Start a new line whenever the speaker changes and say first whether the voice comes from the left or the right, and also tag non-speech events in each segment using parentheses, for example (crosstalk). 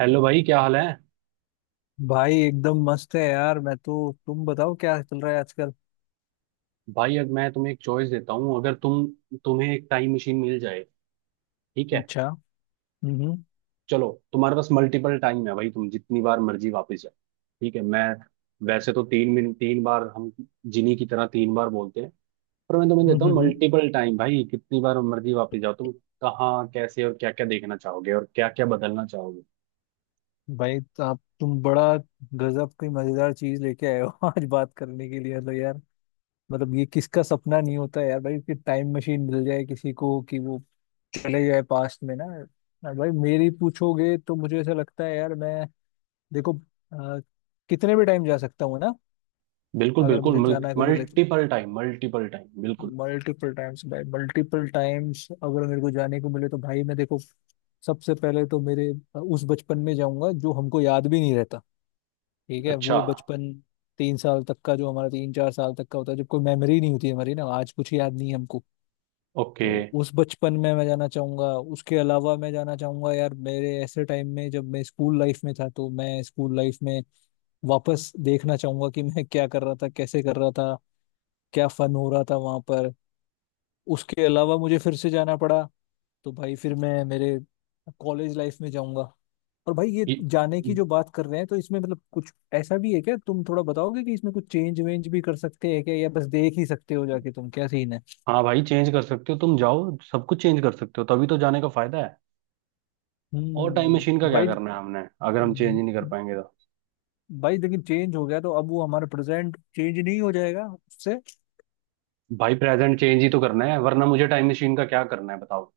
right: Hello भाई, क्या हाल है?
left: भाई एकदम मस्त है यार। मैं तो, तुम बताओ क्या चल रहा है आजकल।
right: भाई, अब मैं तुम्हें एक चॉइस देता हूँ। अगर तुम्हें एक टाइम मशीन मिल जाए, ठीक है?
left: अच्छा। हम्म
right: चलो, तुम्हारे पास मल्टीपल टाइम है भाई, तुम जितनी बार मर्जी वापस जाओ। ठीक है, मैं वैसे तो 3 मिनट तीन बार, हम जिनी की तरह तीन बार बोलते हैं, पर मैं तुम्हें
left: हम्म
right: देता हूँ
left: हम्म हम्म।
right: Multiple time. भाई, कितनी बार मर्जी वापस जाओ तुम। कहाँ, कैसे और क्या क्या देखना चाहोगे, और क्या क्या बदलना चाहोगे?
left: भाई तो आप, तुम बड़ा गजब की मजेदार चीज लेके आए हो (laughs) आज बात करने के लिए। मतलब यार, मतलब ये किसका सपना नहीं होता है यार भाई कि टाइम मशीन मिल जाए किसी को, कि वो चले जाए पास्ट में ना। और भाई, मेरी पूछोगे तो मुझे ऐसा लगता है यार, मैं देखो, अ, कितने भी टाइम जा सकता हूँ ना,
right: बिल्कुल,
left: अगर
right: बिल्कुल।
left: मुझे जाना को मिले तो।
right: मल्टीपल टाइम, मल्टीपल टाइम, बिल्कुल।
left: मल्टीपल टाइम्स भाई, मल्टीपल टाइम्स, अगर मेरे को जाने को मिले तो भाई मैं देखो, सबसे पहले तो मेरे उस बचपन में जाऊंगा जो हमको याद भी नहीं रहता। ठीक है,
right: अच्छा।
left: वो बचपन तीन साल तक का, जो हमारा तीन चार साल तक का होता है, जब कोई मेमोरी नहीं होती हमारी ना, आज कुछ याद नहीं है हमको।
right: ओके।
left: तो उस बचपन में मैं जाना चाहूंगा। उसके अलावा मैं जाना चाहूंगा यार, मेरे ऐसे टाइम में जब मैं स्कूल लाइफ में था, तो मैं स्कूल लाइफ में वापस देखना चाहूंगा कि मैं क्या कर रहा था, कैसे कर रहा था, क्या फन हो रहा था वहां पर। उसके अलावा मुझे फिर से जाना पड़ा तो भाई फिर मैं मेरे कॉलेज लाइफ में जाऊंगा। और भाई, ये जाने की जो बात कर रहे हैं, तो इसमें मतलब कुछ ऐसा भी है क्या, तुम थोड़ा बताओगे कि इसमें कुछ चेंज वेंज भी कर सकते हैं क्या, या बस देख ही सकते हो जाके तुम क्या सीन है।
right: हाँ भाई, चेंज कर सकते हो, तुम जाओ, सब कुछ चेंज कर सकते हो, तभी तो जाने का फायदा है। और टाइम मशीन का क्या
left: भाई।
right: करना है हमने, अगर हम चेंज ही नहीं कर पाएंगे तो।
left: भाई लेकिन चेंज हो गया तो अब वो हमारा प्रेजेंट चेंज नहीं हो जाएगा उससे?
right: भाई, प्रेजेंट चेंज ही तो करना है, वरना मुझे टाइम मशीन का क्या करना है, बताओ।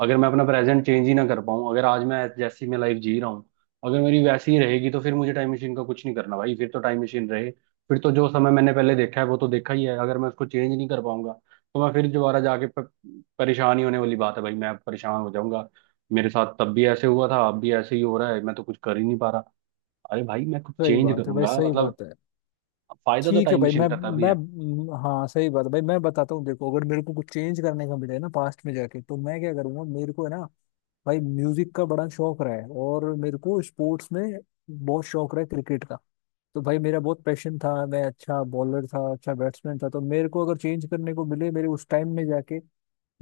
right: अगर मैं अपना प्रेजेंट चेंज ही ना कर पाऊँ, अगर आज मैं जैसी मैं लाइफ जी रहा हूँ, अगर मेरी वैसी ही रहेगी, तो फिर मुझे टाइम मशीन का कुछ नहीं करना भाई। फिर तो टाइम मशीन रहे, फिर तो जो समय मैंने पहले देखा है वो तो देखा ही है। अगर मैं उसको चेंज नहीं कर पाऊंगा, तो मैं फिर दोबारा जाके परेशान ही होने वाली बात है भाई, मैं परेशान हो जाऊंगा। मेरे साथ तब भी ऐसे हुआ था, अब भी ऐसे ही हो रहा है, मैं तो कुछ कर ही नहीं पा रहा। अरे भाई, मैं कुछ
left: सही
right: चेंज
left: बात है भाई,
right: करूंगा
left: सही
right: मतलब,
left: बात है।
right: फायदा तो
left: ठीक है
right: टाइम
left: भाई।
right: मशीन का तभी है।
left: हाँ, सही बात है भाई, मैं बताता हूँ। देखो, अगर मेरे को कुछ चेंज करने का मिले ना पास्ट में जाके, तो मैं क्या करूंगा मेरे को है ना, भाई म्यूजिक का बड़ा शौक रहा है, और मेरे को स्पोर्ट्स में बहुत शौक रहा है क्रिकेट का। तो भाई मेरा बहुत पैशन था, मैं अच्छा बॉलर था, अच्छा बैट्समैन था। तो मेरे को अगर चेंज करने को मिले मेरे उस टाइम में जाके,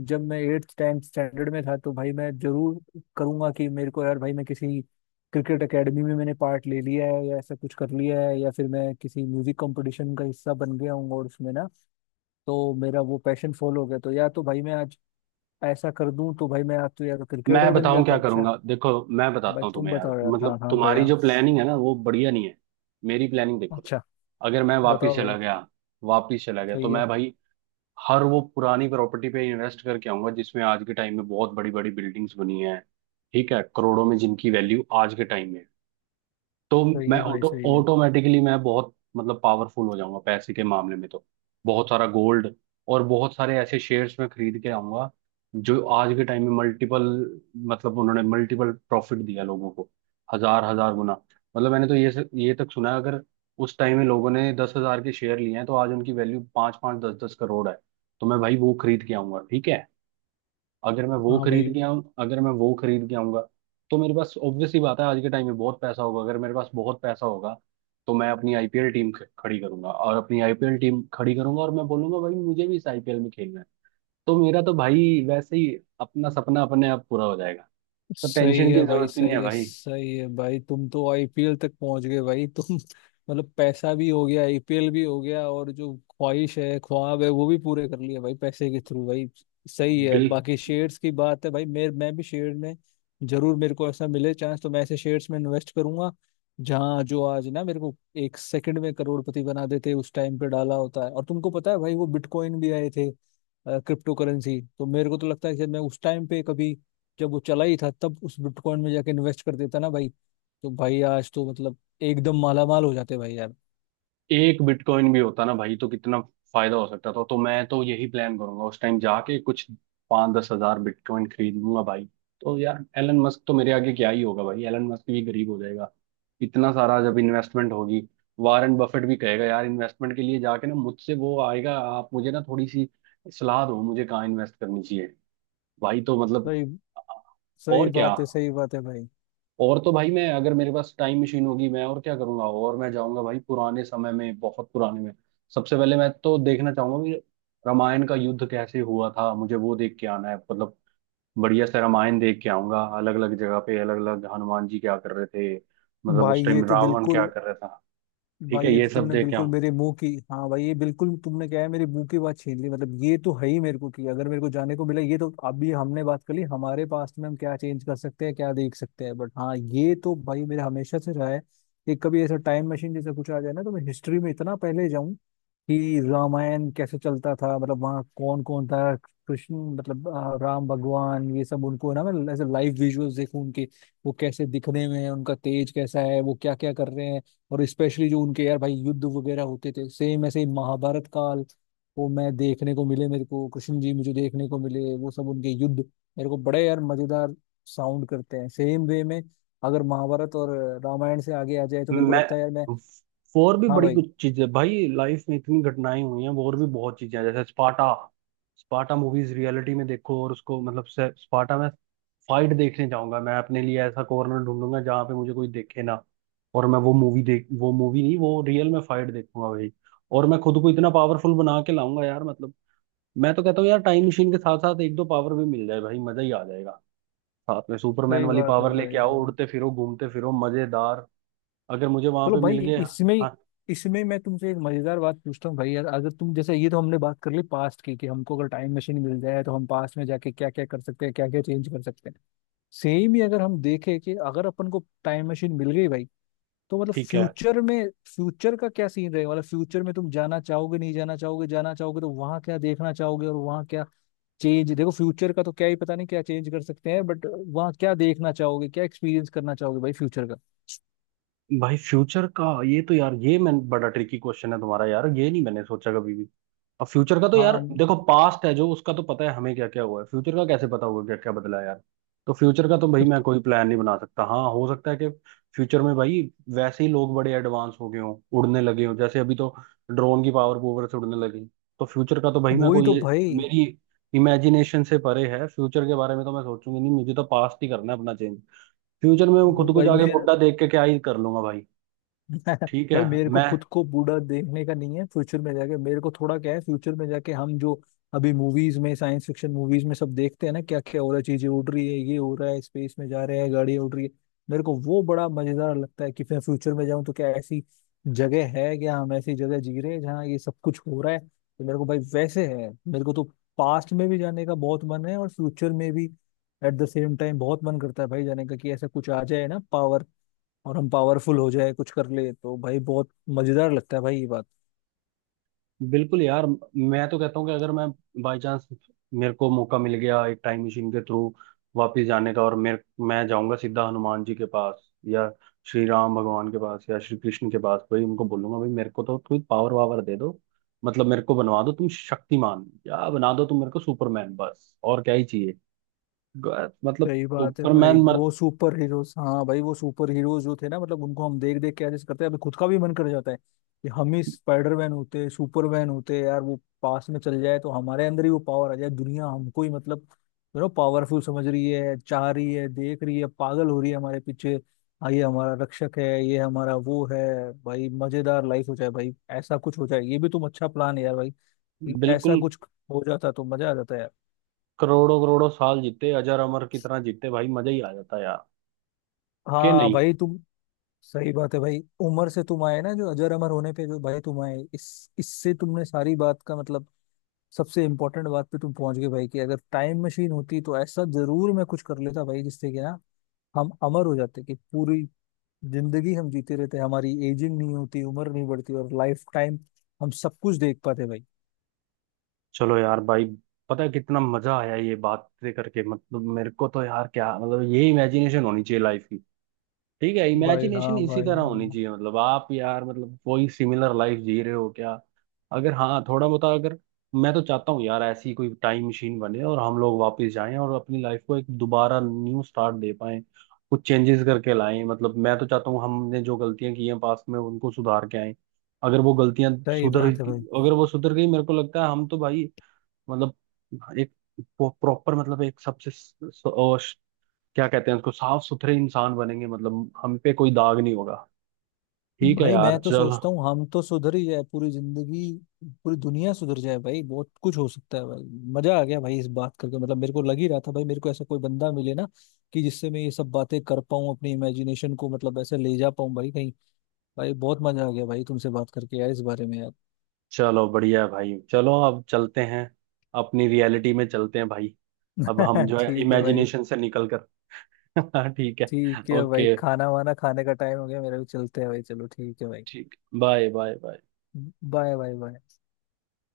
left: जब मैं एट्थ टेंथ स्टैंडर्ड में था, तो भाई मैं जरूर करूंगा कि मेरे को, यार भाई मैं किसी क्रिकेट एकेडमी में मैंने पार्ट ले लिया है, या ऐसा कुछ कर लिया है, या फिर मैं किसी म्यूजिक कंपटीशन का हिस्सा बन गया हूँ, और उसमें ना, तो मेरा वो पैशन फॉलो हो गया, तो या तो भाई मैं आज ऐसा कर दूं तो भाई मैं आज तो यार क्रिकेटर
right: मैं
left: बन
right: बताऊं
left: जाता।
right: क्या
left: अच्छा
right: करूंगा, देखो, मैं बताता
left: भाई,
right: हूँ
left: तुम
right: तुम्हें यार।
left: बताओ यार। हाँ
right: मतलब
left: हाँ
right: तुम्हारी
left: भैया।
right: जो प्लानिंग है ना, वो बढ़िया नहीं है। मेरी प्लानिंग देखो।
left: अच्छा।
right: अगर मैं
left: बताओ
right: वापिस चला
left: भाई।
right: गया, तो
left: सही है,
right: मैं भाई हर वो पुरानी प्रॉपर्टी पे इन्वेस्ट करके आऊंगा, जिसमें आज के टाइम में बहुत बड़ी बड़ी बिल्डिंग्स बनी हैं। ठीक है, करोड़ों में जिनकी वैल्यू आज के टाइम में है। तो
left: सही
right: मैं
left: है भाई, सही है।
right: ऑटोमेटिकली मैं बहुत मतलब पावरफुल हो जाऊंगा पैसे के मामले में। तो बहुत सारा गोल्ड और बहुत सारे ऐसे शेयर्स में खरीद के आऊंगा, जो आज के टाइम में मल्टीपल, मतलब उन्होंने मल्टीपल प्रॉफिट दिया लोगों को, हजार हजार गुना। मतलब मैंने तो ये तक सुना है, अगर उस टाइम में लोगों ने 10 हजार के शेयर लिए हैं, तो आज उनकी वैल्यू पाँच पाँच दस दस करोड़ है। तो मैं भाई वो खरीद के आऊंगा, ठीक है। अगर मैं वो
left: हाँ
right: खरीद
left: भाई।
right: के आऊँ अगर मैं वो खरीद के आऊंगा, तो मेरे पास ऑब्वियस सी बात है, आज के टाइम में बहुत पैसा होगा। अगर मेरे पास बहुत पैसा होगा, तो मैं अपनी आईपीएल टीम खड़ी करूंगा, और अपनी आईपीएल टीम खड़ी करूंगा, और मैं बोलूंगा भाई मुझे भी इस आईपीएल में खेलना है। तो मेरा तो भाई वैसे ही अपना सपना अपने आप पूरा हो जाएगा। तो
left: सही
right: टेंशन
left: है
right: की
left: भाई,
right: जरूरत ही नहीं
left: सही
right: है
left: है,
right: भाई।
left: सही है भाई। तुम तो आईपीएल तक पहुंच गए भाई। (laughs) तुम, मतलब पैसा भी हो गया, आईपीएल भी हो गया, और जो ख्वाहिश है, ख्वाब है वो भी पूरे कर लिए भाई पैसे के थ्रू भाई। सही है।
right: बिल
left: बाकी शेयर्स की बात है भाई, मेरे मैं भी शेयर में जरूर, मेरे को ऐसा मिले चांस तो मैं ऐसे शेयर्स में इन्वेस्ट करूंगा जहाँ, जो आज ना मेरे को एक सेकंड में करोड़पति बना देते, उस टाइम पे डाला होता है। और तुमको पता है भाई वो बिटकॉइन भी आए थे, क्रिप्टो करेंसी। तो मेरे को तो लगता है शायद मैं उस टाइम पे कभी, जब वो चला ही था तब उस बिटकॉइन में जाके इन्वेस्ट कर देता ना भाई, तो भाई आज तो मतलब एकदम मालामाल हो जाते भाई यार।
right: एक बिटकॉइन भी होता ना भाई, तो कितना फायदा हो सकता था। तो मैं तो यही प्लान करूंगा, उस टाइम जाके कुछ पाँच दस हजार बिटकॉइन खरीद लूंगा भाई। तो यार, एलन मस्क तो मेरे आगे क्या ही होगा भाई, एलन मस्क भी गरीब हो जाएगा, इतना सारा जब इन्वेस्टमेंट होगी। वारेन बफेट भी कहेगा यार इन्वेस्टमेंट के लिए जाके, ना मुझसे वो आएगा, आप मुझे ना थोड़ी सी सलाह दो, मुझे कहाँ इन्वेस्ट करनी चाहिए भाई। तो मतलब
left: सही सही
right: और क्या।
left: बात है, सही बात है भाई।
right: और तो भाई, मैं अगर मेरे पास टाइम मशीन होगी, मैं और क्या करूंगा, और मैं जाऊंगा भाई पुराने समय में, बहुत पुराने में। सबसे पहले मैं तो देखना चाहूंगा कि रामायण का युद्ध कैसे हुआ था, मुझे वो देख के आना है। मतलब बढ़िया से रामायण देख के आऊंगा, अलग अलग जगह पे अलग अलग हनुमान जी क्या कर रहे थे, मतलब
left: भाई
right: उस
left: ये
right: टाइम
left: तो
right: रावण क्या
left: बिल्कुल,
right: कर रहा था। ठीक
left: भाई
right: है,
left: ये
right: ये
left: तो
right: सब
left: तुमने
right: देख के
left: बिल्कुल
right: आऊंगा।
left: मेरे मुंह की, हाँ भाई ये बिल्कुल तुमने क्या है, मेरे मुंह की बात छीन ली। मतलब ये तो है ही मेरे को कि अगर मेरे को जाने को मिला, ये तो अभी हमने बात कर ली हमारे पास में हम क्या चेंज कर सकते हैं, क्या देख सकते हैं, बट हाँ ये तो भाई मेरा हमेशा से रहा है कि कभी ऐसा टाइम मशीन जैसा कुछ आ जाए ना, तो मैं हिस्ट्री में इतना पहले जाऊं कि रामायण कैसे चलता था, मतलब वहाँ कौन कौन था। कृष्ण, मतलब राम भगवान, ये सब उनको ना मैं ऐसे लाइव विजुअल्स देखूं उनके, वो कैसे दिखने में हैं, उनका तेज कैसा है, वो क्या क्या कर रहे हैं। और स्पेशली जो उनके यार भाई युद्ध वगैरह होते थे, सेम ऐसे ही महाभारत काल, वो मैं देखने को मिले, मेरे को कृष्ण जी मुझे देखने को मिले, वो सब उनके युद्ध मेरे को बड़े यार मजेदार साउंड करते हैं। सेम वे में अगर महाभारत और रामायण से आगे आ जाए तो मेरे को
right: मैं
left: लगता है यार मैं।
right: और भी
left: हाँ
right: बड़ी
left: भाई।
right: कुछ चीजें, भाई लाइफ में इतनी घटनाएं हुई हैं, और भी बहुत चीजें हैं, जैसे स्पाटा। स्पाटा मूवीज रियलिटी में देखो, और उसको मतलब स्पाटा में फाइट देखने जाऊंगा। मैं अपने लिए ऐसा कॉर्नर ढूंढूंगा जहां पे मुझे कोई देखे ना, और मैं वो मूवी देख, वो मूवी नहीं, वो रियल में फाइट देखूंगा भाई। और मैं खुद को इतना पावरफुल बना के लाऊंगा यार, मतलब मैं तो कहता हूँ यार टाइम मशीन के साथ साथ एक दो पावर भी मिल जाए भाई, मजा ही आ जाएगा। साथ में सुपरमैन
left: सही
right: वाली
left: बात है
right: पावर
left: भाई।
right: लेके आओ,
left: भाई
right: उड़ते फिरो, घूमते फिरो, मजेदार, अगर मुझे वहां
left: चलो
right: पे मिल
left: भाई,
right: गया।
left: इसमें,
right: हाँ।
left: इसमें मैं तुमसे एक मजेदार बात पूछता हूँ भाई यार, अगर तुम, जैसे ये तो हमने बात कर ली पास्ट की कि हमको अगर टाइम मशीन मिल जाए तो हम पास्ट में जाके क्या क्या कर सकते हैं, क्या क्या चेंज कर सकते हैं, सेम ही अगर हम देखें कि अगर अपन को टाइम मशीन मिल गई भाई, तो मतलब
right: ठीक है
left: फ्यूचर में, फ्यूचर का क्या सीन रहेगा, मतलब फ्यूचर में तुम जाना चाहोगे, नहीं जाना चाहोगे, जाना चाहोगे तो वहां क्या देखना चाहोगे, और वहां क्या चेंज, देखो फ्यूचर का तो क्या ही पता नहीं क्या चेंज कर सकते हैं, बट वहां क्या देखना चाहोगे, क्या एक्सपीरियंस करना चाहोगे भाई फ्यूचर का।
right: भाई, फ्यूचर का, ये तो यार, ये मैं, बड़ा ट्रिकी क्वेश्चन है तुम्हारा यार, ये नहीं मैंने सोचा कभी भी। अब फ्यूचर का तो यार
left: हाँ।
right: देखो, पास्ट है जो, उसका तो पता है हमें क्या क्या हुआ है, फ्यूचर का कैसे पता होगा क्या क्या बदला है यार। तो फ्यूचर का तो
left: तो,
right: भाई मैं
left: तो
right: कोई प्लान नहीं बना सकता। हाँ, हो सकता है कि फ्यूचर में भाई वैसे ही लोग बड़े एडवांस हो गए हों, उड़ने लगे हों, जैसे अभी तो ड्रोन की पावर पूवर से उड़ने लगी। तो फ्यूचर का तो भाई मैं
left: वही
right: कोई
left: तो
right: ये
left: भाई।
right: मेरी इमेजिनेशन से परे है, फ्यूचर के बारे में तो मैं सोचूंगी नहीं, मुझे तो पास्ट ही करना है अपना चेंज। फ्यूचर में मैं खुद को
left: भाई
right: जाके
left: मेरे,
right: बुढ़ा देख के क्या ही कर लूंगा भाई।
left: (laughs)
right: ठीक है।
left: भाई मेरे को
right: मैं,
left: खुद को बूढ़ा देखने का नहीं है फ्यूचर में जाके, मेरे को थोड़ा क्या है, फ्यूचर में जाके हम जो अभी मूवीज में, साइंस फिक्शन मूवीज में सब देखते हैं ना, क्या क्या हो रहा है, चीजें उड़ रही है, ये हो रहा है, स्पेस में जा रहे हैं, गाड़ियां उड़ रही है, मेरे को वो बड़ा मजेदार लगता है कि फिर फ्यूचर में जाऊं तो क्या ऐसी जगह है, क्या हम ऐसी जगह जी रहे हैं जहाँ ये सब कुछ हो रहा है। तो मेरे को भाई, वैसे है मेरे को तो पास्ट में भी जाने का बहुत मन है और फ्यूचर में भी, एट द सेम टाइम बहुत मन करता है भाई जाने का कि ऐसा कुछ आ जाए ना पावर, और हम पावरफुल हो जाए कुछ कर ले, तो भाई बहुत मजेदार लगता है भाई ये बात।
right: बिल्कुल यार, मैं तो कहता हूँ कि अगर मैं बाई चांस, मेरे को मौका मिल गया एक टाइम मशीन के थ्रू वापस जाने का, और मेरे मैं जाऊंगा सीधा हनुमान जी के पास, या श्री राम भगवान के पास, या श्री कृष्ण के पास, भाई उनको बोलूंगा भाई मेरे को तो कोई पावर वावर दे दो। मतलब मेरे को बनवा दो तुम शक्तिमान, या बना दो तुम मेरे को सुपरमैन, बस और क्या ही चाहिए। मतलब
left: सही बात है भाई,
right: सुपरमैन, मर,
left: वो सुपर हीरोज, हाँ भाई वो सुपर हीरोज जो थे ना, मतलब उनको हम देख देख के ऐसे करते हैं अभी, खुद का भी मन कर जाता है कि हम ही स्पाइडरमैन होते, सुपरमैन होते यार, वो पास में चल जाए तो हमारे अंदर ही वो पावर आ जाए, दुनिया हमको ही मतलब, यू नो पावरफुल समझ रही है, चाह रही है, देख रही है, पागल हो रही है हमारे पीछे, हाँ ये हमारा रक्षक है, ये हमारा वो है, भाई मजेदार लाइफ हो जाए भाई ऐसा कुछ हो जाए, ये भी तुम अच्छा प्लान है यार भाई कि ऐसा
right: बिल्कुल,
left: कुछ हो जाता तो मजा आ जाता यार।
right: करोड़ों करोड़ों साल जीते, अजर अमर की तरह जीते भाई, मजा ही आ जाता यार, के
left: हाँ
right: नहीं।
left: भाई। तुम सही बात है भाई, उम्र से तुम आए ना, जो अजर अमर होने पे जो भाई तुम आए, इस इससे तुमने सारी बात का मतलब सबसे इम्पोर्टेंट बात पे तुम पहुंच गए भाई, कि अगर टाइम मशीन होती तो ऐसा जरूर मैं कुछ कर लेता भाई जिससे कि ना हम अमर हो जाते कि पूरी जिंदगी हम जीते रहते, हमारी एजिंग नहीं होती, उम्र नहीं बढ़ती, और लाइफ टाइम हम सब कुछ देख पाते भाई।
right: चलो यार भाई, पता है कितना मजा आया ये बात करके, मतलब मेरे को तो यार, क्या मतलब, ये इमेजिनेशन होनी चाहिए लाइफ की। ठीक है,
left: भाई हाँ
right: इमेजिनेशन इसी
left: भाई,
right: तरह होनी
left: हाँ,
right: चाहिए। मतलब आप यार, मतलब कोई सिमिलर लाइफ जी रहे हो क्या? अगर हाँ, थोड़ा बहुत। अगर मैं तो चाहता हूँ यार ऐसी कोई टाइम मशीन बने, और हम लोग वापस जाएं और अपनी लाइफ को एक दोबारा न्यू स्टार्ट दे पाएं, कुछ चेंजेस करके लाएं। मतलब मैं तो चाहता हूँ हमने जो गलतियां की हैं पास्ट में, उनको सुधार के आएं। अगर वो गलतियां
left: सही
right: सुधर
left: बात है भाई।
right: अगर वो सुधर गई, मेरे को लगता है हम तो भाई मतलब एक प्रॉपर, मतलब एक सबसे, क्या कहते हैं उसको, साफ सुथरे इंसान बनेंगे, मतलब हम पे कोई दाग नहीं होगा। ठीक है
left: भाई
right: यार,
left: मैं तो
right: चलो।
left: सोचता हूँ हम तो सुधर ही जाए, पूरी जिंदगी पूरी दुनिया सुधर जाए भाई, बहुत कुछ हो सकता है भाई। मजा आ गया भाई इस बात करके, मतलब मेरे को लग ही रहा था भाई, मेरे को ऐसा कोई बंदा मिले ना कि जिससे मैं ये सब बातें कर पाऊँ, अपनी इमेजिनेशन को मतलब ऐसे ले जा पाऊँ भाई कहीं, भाई बहुत मजा आ गया भाई तुमसे बात करके यार इस बारे में यार।
right: चलो बढ़िया है भाई, चलो अब चलते हैं, अपनी रियलिटी में चलते हैं भाई, अब हम
left: (laughs)
right: जो है
left: ठीक है भाई।
right: इमेजिनेशन से निकल कर। (laughs) ठीक है।
left: ठीक है भाई,
right: ओके,
left: खाना वाना खाने का टाइम हो गया मेरा भी, चलते हैं भाई। चलो ठीक है भाई,
right: ठीक, bye bye bye.
left: Bye bye bye.